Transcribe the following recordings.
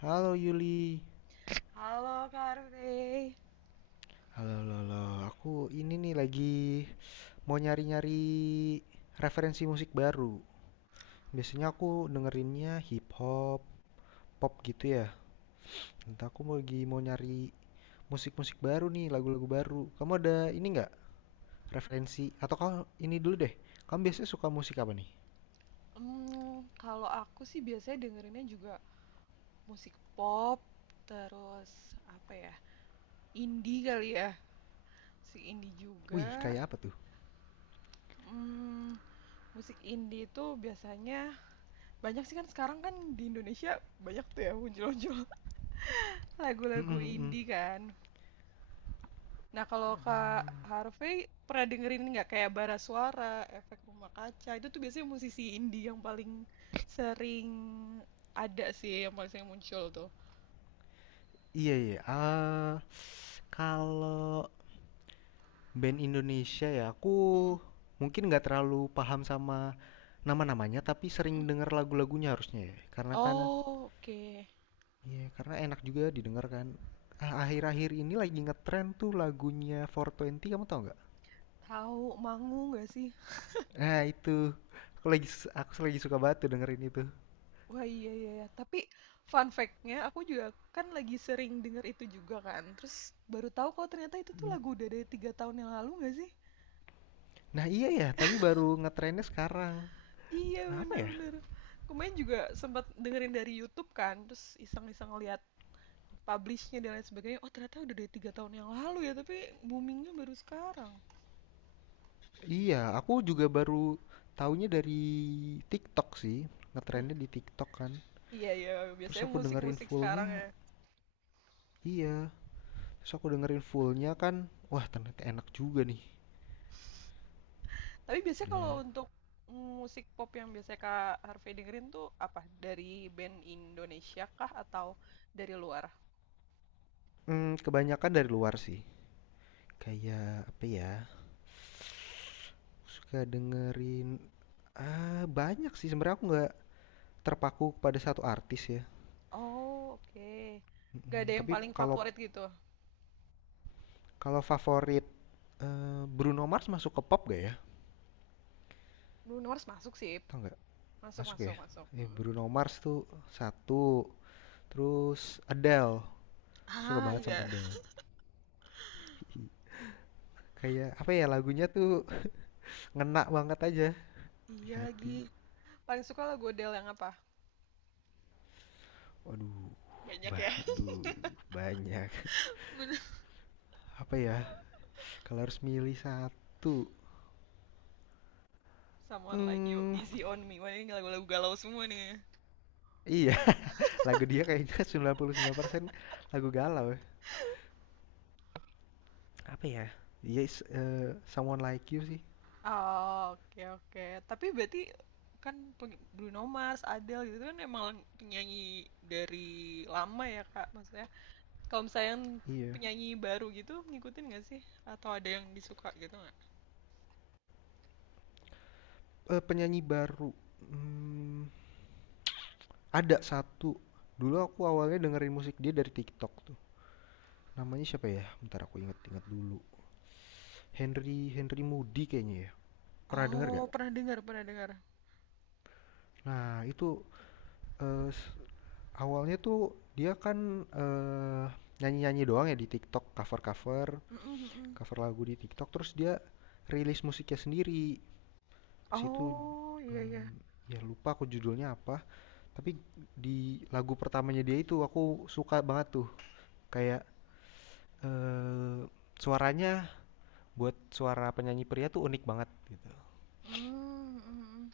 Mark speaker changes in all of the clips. Speaker 1: Halo Yuli.
Speaker 2: Halo Kak Rey.
Speaker 1: Halo, halo, halo. Aku ini nih lagi mau nyari-nyari referensi musik baru. Biasanya aku dengerinnya hip hop, pop gitu ya. Entah aku mau lagi mau nyari musik-musik baru nih, lagu-lagu baru. Kamu ada ini nggak referensi? Atau kau ini dulu deh. Kamu biasanya suka musik apa nih?
Speaker 2: Kalau aku sih biasanya dengerinnya juga musik pop, terus apa ya, indie kali ya, musik indie
Speaker 1: Wih,
Speaker 2: juga.
Speaker 1: kayak apa tuh?
Speaker 2: Hmm, musik indie itu biasanya banyak sih kan sekarang kan di Indonesia banyak tuh ya muncul-muncul
Speaker 1: Hmm,
Speaker 2: lagu-lagu
Speaker 1: hmm, hmm.
Speaker 2: indie kan. Nah, kalau Kak
Speaker 1: Hmm.
Speaker 2: Harvey pernah dengerin nggak kayak bara suara, Efek Rumah Kaca? Itu tuh biasanya musisi indie yang paling sering ada sih, yang paling sering muncul tuh.
Speaker 1: Iya, iya. Ah, kalau Band Indonesia ya, aku
Speaker 2: Mm-mm,
Speaker 1: mungkin nggak terlalu paham sama nama-namanya, tapi sering
Speaker 2: mm-mm.
Speaker 1: denger lagu-lagunya harusnya ya. Karena kan,
Speaker 2: Oh, oke.
Speaker 1: ya karena enak juga didengar kan. Ah, akhir-akhir ini lagi ngetren tuh lagunya 420, kamu tau nggak?
Speaker 2: Tahu Mangu nggak sih?
Speaker 1: Nah itu, aku lagi aku lagi suka banget tuh dengerin itu.
Speaker 2: Wah, iya, iya, iya. Tapi fun fact-nya aku juga kan lagi sering denger itu juga kan. Terus baru tahu kalau ternyata itu tuh
Speaker 1: Hmm.
Speaker 2: lagu udah dari 3 tahun yang lalu, nggak sih?
Speaker 1: Nah iya ya, tapi baru ngetrennya sekarang.
Speaker 2: Iya,
Speaker 1: Kenapa ya?
Speaker 2: bener-bener. Kemarin juga sempat dengerin dari YouTube kan, terus iseng-iseng lihat publishnya dan lain sebagainya, oh ternyata udah dari 3 tahun yang lalu ya, tapi boomingnya baru sekarang.
Speaker 1: Iya, aku juga baru taunya dari TikTok sih.
Speaker 2: eh,
Speaker 1: Ngetrennya di TikTok kan.
Speaker 2: iya, iya,
Speaker 1: Terus
Speaker 2: biasanya
Speaker 1: aku dengerin
Speaker 2: musik-musik sekarang
Speaker 1: fullnya,
Speaker 2: ya.
Speaker 1: iya. Terus aku dengerin fullnya kan, wah ternyata enak juga nih.
Speaker 2: Tapi biasanya kalau
Speaker 1: Dia,
Speaker 2: untuk musik pop yang biasanya Kak Harvey dengerin tuh apa? Dari band Indonesia kah atau dari luar?
Speaker 1: hmm, kebanyakan dari luar sih. Kayak apa ya? Suka dengerin, ah banyak sih sebenarnya, aku nggak terpaku pada satu artis ya.
Speaker 2: Oh, oke. Gak ada
Speaker 1: Mm,
Speaker 2: yang
Speaker 1: tapi
Speaker 2: paling
Speaker 1: kalau
Speaker 2: favorit gitu.
Speaker 1: kalau favorit, Bruno Mars masuk ke pop gak ya?
Speaker 2: Bruno Mars masuk sih.
Speaker 1: Tau nggak?
Speaker 2: Masuk,
Speaker 1: Masuk ya?
Speaker 2: masuk, masuk.
Speaker 1: Eh,
Speaker 2: Mm-mm.
Speaker 1: Bruno Mars tuh satu. Terus Adele, suka
Speaker 2: Ah,
Speaker 1: banget sama
Speaker 2: iya.
Speaker 1: Adele. Kayak apa ya lagunya tuh ngena banget aja di
Speaker 2: Iya
Speaker 1: hati.
Speaker 2: lagi. Paling suka lagu Adele yang apa?
Speaker 1: Waduh,
Speaker 2: Banyak
Speaker 1: bah,
Speaker 2: ya.
Speaker 1: aduh, banyak.
Speaker 2: Bener.
Speaker 1: Apa ya? Kalau harus milih satu,
Speaker 2: Someone Like You,
Speaker 1: hmm,
Speaker 2: Easy On Me. Wah, ini lagu-lagu galau semua nih.
Speaker 1: iya, lagu dia kayaknya sembilan 99% lagu galau ya. Apa ya? Yes, Someone Like You sih,
Speaker 2: Oh, oke, oke. Tapi berarti kan Bruno Mars, Adele gitu kan emang penyanyi dari lama ya Kak. Maksudnya kalau misalnya yang
Speaker 1: iya.
Speaker 2: penyanyi baru gitu ngikutin nggak sih? Atau ada yang disuka gitu nggak?
Speaker 1: Penyanyi baru, mmm, ada satu, dulu aku awalnya dengerin musik dia dari TikTok tuh. Namanya siapa ya? Bentar aku inget-inget dulu. Henry Henry Moody kayaknya ya, pernah denger
Speaker 2: Oh,
Speaker 1: nggak?
Speaker 2: pernah dengar, pernah dengar.
Speaker 1: Nah itu, eee, s Awalnya tuh dia kan, nyanyi-nyanyi doang ya di TikTok, cover-cover,
Speaker 2: Mm, mm, mm, mm.
Speaker 1: cover lagu di TikTok, terus dia rilis musiknya sendiri. Pas itu,
Speaker 2: Oh, iya, iya.
Speaker 1: mmm, ya lupa aku judulnya apa, tapi di lagu pertamanya dia itu aku suka banget tuh. Kayak, eee, suaranya, buat suara penyanyi pria tuh unik banget gitu.
Speaker 2: Mm, mm, mm.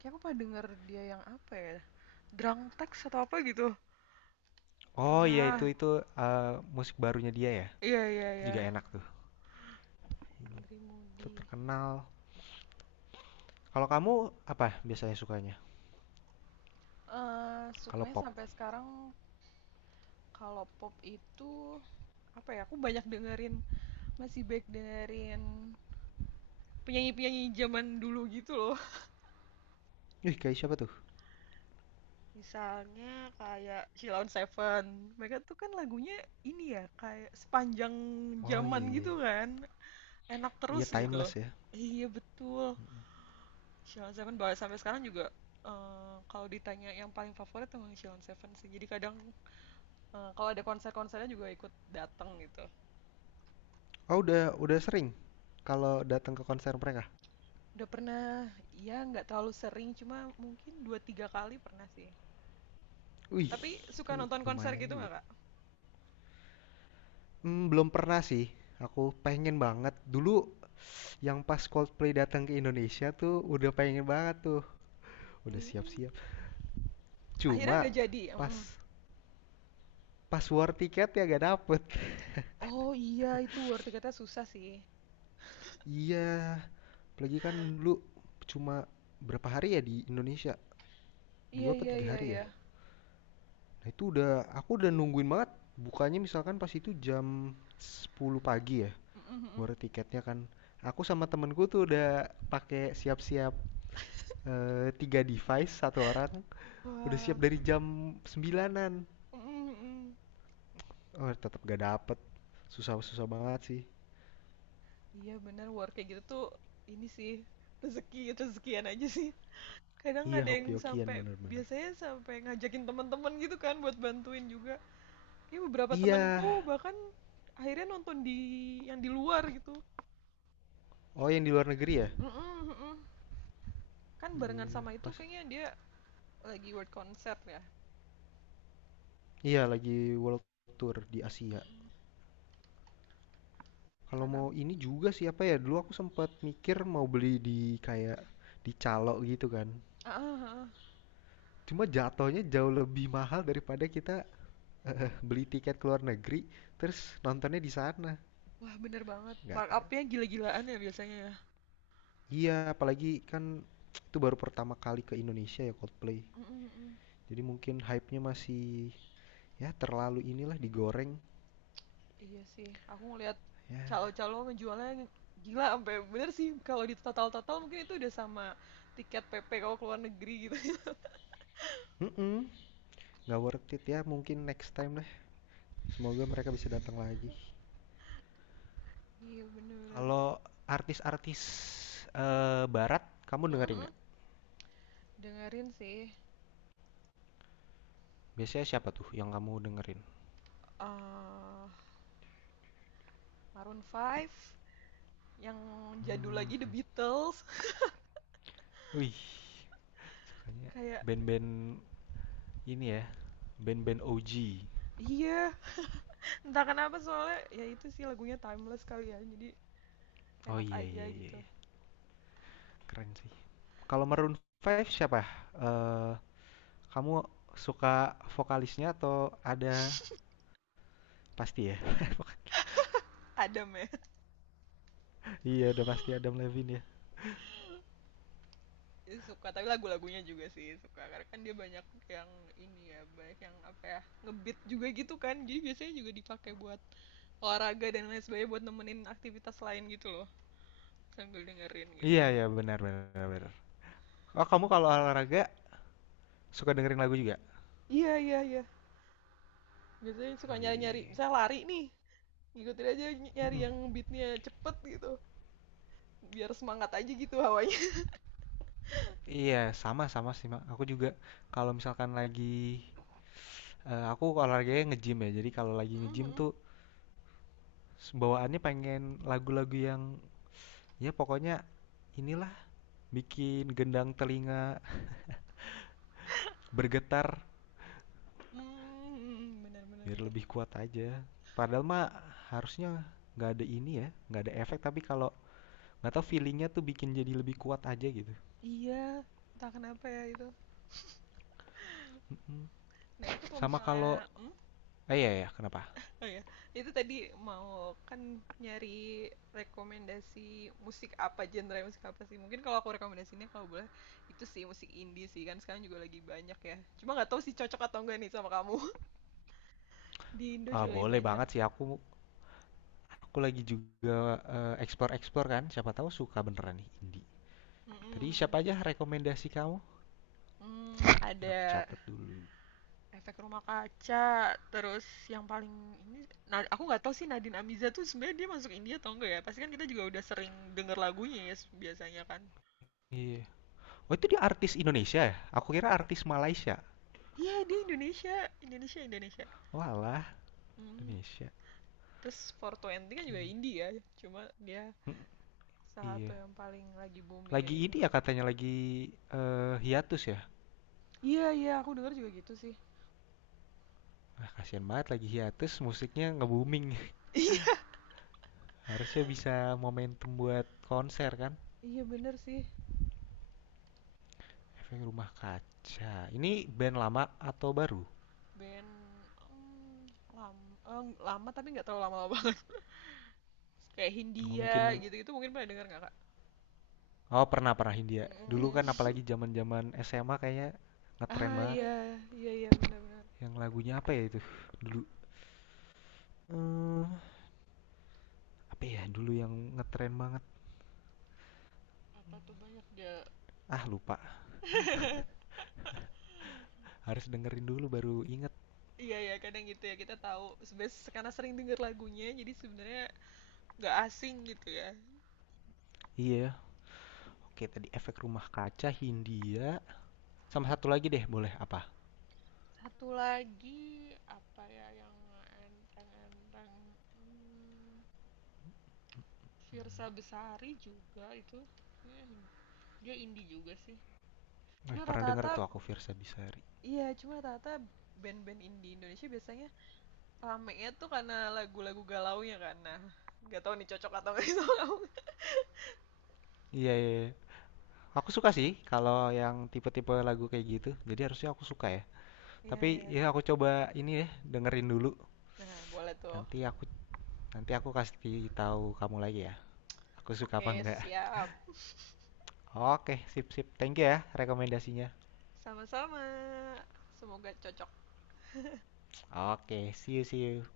Speaker 2: Kayak aku pernah dengar dia yang apa ya? Drunk Text atau apa gitu.
Speaker 1: Oh iya
Speaker 2: Pernah.
Speaker 1: itu, musik barunya dia ya?
Speaker 2: Iya, iya,
Speaker 1: Itu
Speaker 2: iya.
Speaker 1: juga enak tuh,
Speaker 2: Henry
Speaker 1: itu
Speaker 2: Moody.
Speaker 1: terkenal. Kalau kamu apa biasanya sukanya
Speaker 2: Eh,
Speaker 1: kalau
Speaker 2: sukanya
Speaker 1: pop?
Speaker 2: sampai sekarang kalau pop itu apa ya? Aku banyak dengerin, masih baik dengerin penyanyi-penyanyi zaman dulu gitu loh.
Speaker 1: Ih, kayak siapa tuh?
Speaker 2: Misalnya kayak Sheila on Seven. Mereka tuh kan lagunya ini ya, kayak sepanjang
Speaker 1: Oh iya
Speaker 2: zaman gitu
Speaker 1: iya.
Speaker 2: kan. Enak
Speaker 1: Iya,
Speaker 2: terus gitu.
Speaker 1: timeless ya.
Speaker 2: Iya, betul. Sheila on Seven bahkan sampai sekarang juga, kalau ditanya yang paling favorit emang Sheila on Seven sih. Jadi kadang kalau ada konser-konsernya juga ikut datang gitu.
Speaker 1: Oh udah sering kalau datang ke konser mereka.
Speaker 2: Udah pernah, ya nggak terlalu sering, cuma mungkin dua tiga kali pernah sih.
Speaker 1: Wih,
Speaker 2: Tapi suka
Speaker 1: itu
Speaker 2: nonton konser
Speaker 1: lumayan
Speaker 2: gitu
Speaker 1: juga.
Speaker 2: nggak, Kak?
Speaker 1: Hmm, belum pernah sih. Aku pengen banget. Dulu yang pas Coldplay datang ke Indonesia tuh udah pengen banget tuh. Udah
Speaker 2: Mm,
Speaker 1: siap-siap.
Speaker 2: akhirnya
Speaker 1: Cuma
Speaker 2: nggak jadi. Mm.
Speaker 1: pas pas war tiket ya gak dapet.
Speaker 2: Oh iya, itu war tiketnya susah sih.
Speaker 1: Iya, apalagi kan dulu cuma berapa hari ya di Indonesia?
Speaker 2: Iya,
Speaker 1: Dua apa
Speaker 2: iya,
Speaker 1: tiga
Speaker 2: iya,
Speaker 1: hari ya?
Speaker 2: iya.
Speaker 1: Nah, itu udah aku udah nungguin banget bukanya misalkan pas itu jam 10 pagi ya
Speaker 2: Mm, mm, mm.
Speaker 1: war tiketnya kan. Aku sama temenku tuh udah pakai siap-siap, tiga device satu orang udah siap
Speaker 2: Wah.
Speaker 1: dari jam sembilanan.
Speaker 2: Mm, mm, mm.
Speaker 1: Oh, tetap gak dapet. Susah-susah banget sih.
Speaker 2: Iya bener, war kayak gitu tuh ini sih, rezeki, rezekian aja sih. Kadang
Speaker 1: Iya,
Speaker 2: ada yang
Speaker 1: hoki-hokian
Speaker 2: sampai,
Speaker 1: bener-bener.
Speaker 2: biasanya sampai ngajakin teman-teman gitu kan buat bantuin juga. Ini beberapa
Speaker 1: Iya.
Speaker 2: temanku bahkan akhirnya nonton di yang di luar gitu.
Speaker 1: Oh, yang di luar negeri ya?
Speaker 2: Mm-mm, mm-mm. Kan barengan
Speaker 1: Iya,
Speaker 2: sama itu
Speaker 1: pas.
Speaker 2: kayaknya dia lagi world concert ya.
Speaker 1: Iya, lagi world tour di Asia.
Speaker 2: Mm-mm.
Speaker 1: Kalau
Speaker 2: Karena
Speaker 1: mau ini juga sih apa ya, dulu aku sempat mikir mau beli di kayak di calo gitu kan.
Speaker 2: ah, ah, ah.
Speaker 1: Cuma jatuhnya jauh lebih mahal daripada kita beli tiket ke luar negeri terus nontonnya di sana.
Speaker 2: Wah bener banget.
Speaker 1: Nggak,
Speaker 2: Markupnya gila-gilaan ya biasanya ya.
Speaker 1: iya apalagi kan itu baru pertama kali ke Indonesia ya Coldplay.
Speaker 2: Mm-mm, mm-mm.
Speaker 1: Jadi mungkin hype-nya masih ya terlalu inilah digoreng.
Speaker 2: Iya sih, aku ngeliat
Speaker 1: Ya,
Speaker 2: calo-calo ngejualnya gila sampai bener sih kalau di total-total mungkin itu udah sama tiket PP kalau keluar negeri gitu.
Speaker 1: mm nggak worth it ya. Mungkin next time lah. Semoga mereka bisa datang lagi.
Speaker 2: Iya, bener-bener.
Speaker 1: Kalau artis-artis barat kamu dengerin
Speaker 2: Mm-mm.
Speaker 1: nggak?
Speaker 2: Dengerin sih,
Speaker 1: Biasanya siapa tuh yang kamu dengerin?
Speaker 2: eh Maroon 5 yang jadul
Speaker 1: Hmm,
Speaker 2: lagi, The Beatles.
Speaker 1: wih, sukanya
Speaker 2: Kayak,
Speaker 1: band-band ini ya, band-band OG.
Speaker 2: iya, entah kenapa soalnya ya itu sih lagunya timeless kali ya, jadi
Speaker 1: Oh
Speaker 2: enak
Speaker 1: iya
Speaker 2: aja
Speaker 1: iya iya,
Speaker 2: gitu.
Speaker 1: iya. Keren sih. Kalau Maroon 5 siapa? Eh, kamu suka vokalisnya atau ada pasti ya?
Speaker 2: Adam ya,
Speaker 1: Iya udah pasti Adam Levine ya.
Speaker 2: suka, tapi lagu-lagunya juga sih suka karena kan dia banyak yang ini ya, banyak yang apa ya, ngebeat juga gitu kan, jadi biasanya juga dipakai buat olahraga dan lain sebagainya, buat nemenin aktivitas lain gitu loh, sambil dengerin gitu.
Speaker 1: Iya iya benar benar benar. Oh kamu kalau olahraga suka dengerin lagu juga?
Speaker 2: Iya, iya, iya, biasanya suka nyari-nyari,
Speaker 1: Iya.
Speaker 2: misalnya lari nih, ngikutin aja, nyari
Speaker 1: Mm-mm.
Speaker 2: yang beatnya cepet gitu, biar semangat aja gitu hawanya.
Speaker 1: Iya, sama-sama sih, Mak. Aku juga kalau misalkan lagi, aku olahraganya nge-gym ya. Jadi kalau lagi nge-gym tuh bawaannya pengen lagu-lagu yang ya pokoknya inilah bikin gendang telinga bergetar
Speaker 2: Hmm, benar, benar,
Speaker 1: biar
Speaker 2: benar.
Speaker 1: lebih kuat aja. Padahal mah harusnya nggak ada ini ya, nggak ada efek. Tapi kalau nggak tahu feelingnya tuh bikin jadi lebih kuat aja gitu.
Speaker 2: Iya, entah kenapa ya itu.
Speaker 1: Mm-mm.
Speaker 2: Nah, itu kalau
Speaker 1: Sama
Speaker 2: misalnya,
Speaker 1: kalau,
Speaker 2: hmm?
Speaker 1: eh iya ya, kenapa?
Speaker 2: Oh ya, itu tadi mau kan nyari rekomendasi musik apa, genre musik apa sih? Mungkin kalau aku rekomendasinya kalau boleh itu sih musik indie sih kan sekarang juga lagi banyak ya. Cuma nggak tahu sih cocok atau enggak nih sama kamu. Di Indo
Speaker 1: Ah,
Speaker 2: juga lagi
Speaker 1: boleh
Speaker 2: banyak.
Speaker 1: banget sih aku. Aku lagi juga explore-explore kan, siapa tahu suka beneran nih indie. Tadi
Speaker 2: Mm-mm.
Speaker 1: siapa aja rekomendasi kamu?
Speaker 2: Hmm,
Speaker 1: Biar aku
Speaker 2: ada
Speaker 1: catat dulu.
Speaker 2: Efek Rumah Kaca, terus yang paling ini, nah aku nggak tahu sih Nadine Amiza tuh sebenarnya dia masuk India atau enggak ya? Pasti kan kita juga udah sering denger lagunya ya biasanya kan.
Speaker 1: Oh itu dia artis Indonesia ya? Aku kira artis Malaysia.
Speaker 2: Iya, dia Indonesia, Indonesia, Indonesia.
Speaker 1: Walah,
Speaker 2: Hmm.
Speaker 1: Indonesia.
Speaker 2: Terus 420 kan juga
Speaker 1: Oke,
Speaker 2: India ya, cuma dia salah satu
Speaker 1: iya.
Speaker 2: yang paling lagi booming
Speaker 1: Lagi
Speaker 2: aja,
Speaker 1: ini
Speaker 2: tuh.
Speaker 1: ya katanya lagi hiatus ya.
Speaker 2: Iya, iya, aku denger juga gitu sih.
Speaker 1: Ah, kasihan banget lagi hiatus, musiknya nge-booming.
Speaker 2: Iya,
Speaker 1: Harusnya bisa momentum buat konser kan?
Speaker 2: iya, bener sih.
Speaker 1: Efek Rumah Kaca. Ini band lama atau baru?
Speaker 2: Band hmm, lama tapi nggak terlalu lama-lama banget. Kayak
Speaker 1: Oh,
Speaker 2: Hindia
Speaker 1: mungkin.
Speaker 2: gitu-gitu mungkin pernah denger nggak kak?
Speaker 1: Oh pernah pernah Hindia. Dulu kan
Speaker 2: Mm.
Speaker 1: apalagi zaman-zaman SMA kayaknya ngetren
Speaker 2: Ah, ya,
Speaker 1: banget.
Speaker 2: iya, kan? Iya, iya, benar-benar.
Speaker 1: Yang lagunya apa ya itu dulu? Eh apa ya dulu yang ngetren banget?
Speaker 2: Apa tuh banyak dia.
Speaker 1: Ah lupa. Harus dengerin dulu baru inget.
Speaker 2: Iya ya kadang gitu ya kita tahu sebenarnya karena sering denger lagunya, jadi sebenarnya nggak asing gitu ya.
Speaker 1: Iya. Oke tadi Efek Rumah Kaca, Hindia. Sama satu lagi deh boleh apa?
Speaker 2: Satu lagi apa ya yang enteng-enteng, hmm, Fiersa Besari juga itu. Kayaknya dia indie juga sih.
Speaker 1: Eh
Speaker 2: Cuma
Speaker 1: pernah denger
Speaker 2: rata-rata,
Speaker 1: tuh aku Virsa Besari.
Speaker 2: iya, cuma rata-rata band-band indie Indonesia biasanya ramenya tuh karena lagu-lagu galaunya kan. Nah, nggak tahu nih cocok atau nggak sih sama kamu.
Speaker 1: Iya iya, iya. Aku suka sih kalau yang tipe-tipe lagu kayak gitu. Jadi harusnya aku suka ya.
Speaker 2: Iya,
Speaker 1: Tapi
Speaker 2: iya.
Speaker 1: ya aku coba ini ya dengerin dulu.
Speaker 2: Nah, boleh tuh.
Speaker 1: Nanti aku nanti aku kasih tahu kamu lagi ya. Aku suka apa
Speaker 2: Oke,
Speaker 1: enggak.
Speaker 2: siap.
Speaker 1: Oke, sip sip. Thank you ya rekomendasinya.
Speaker 2: Sama-sama. Semoga cocok.
Speaker 1: Oke, see you see you.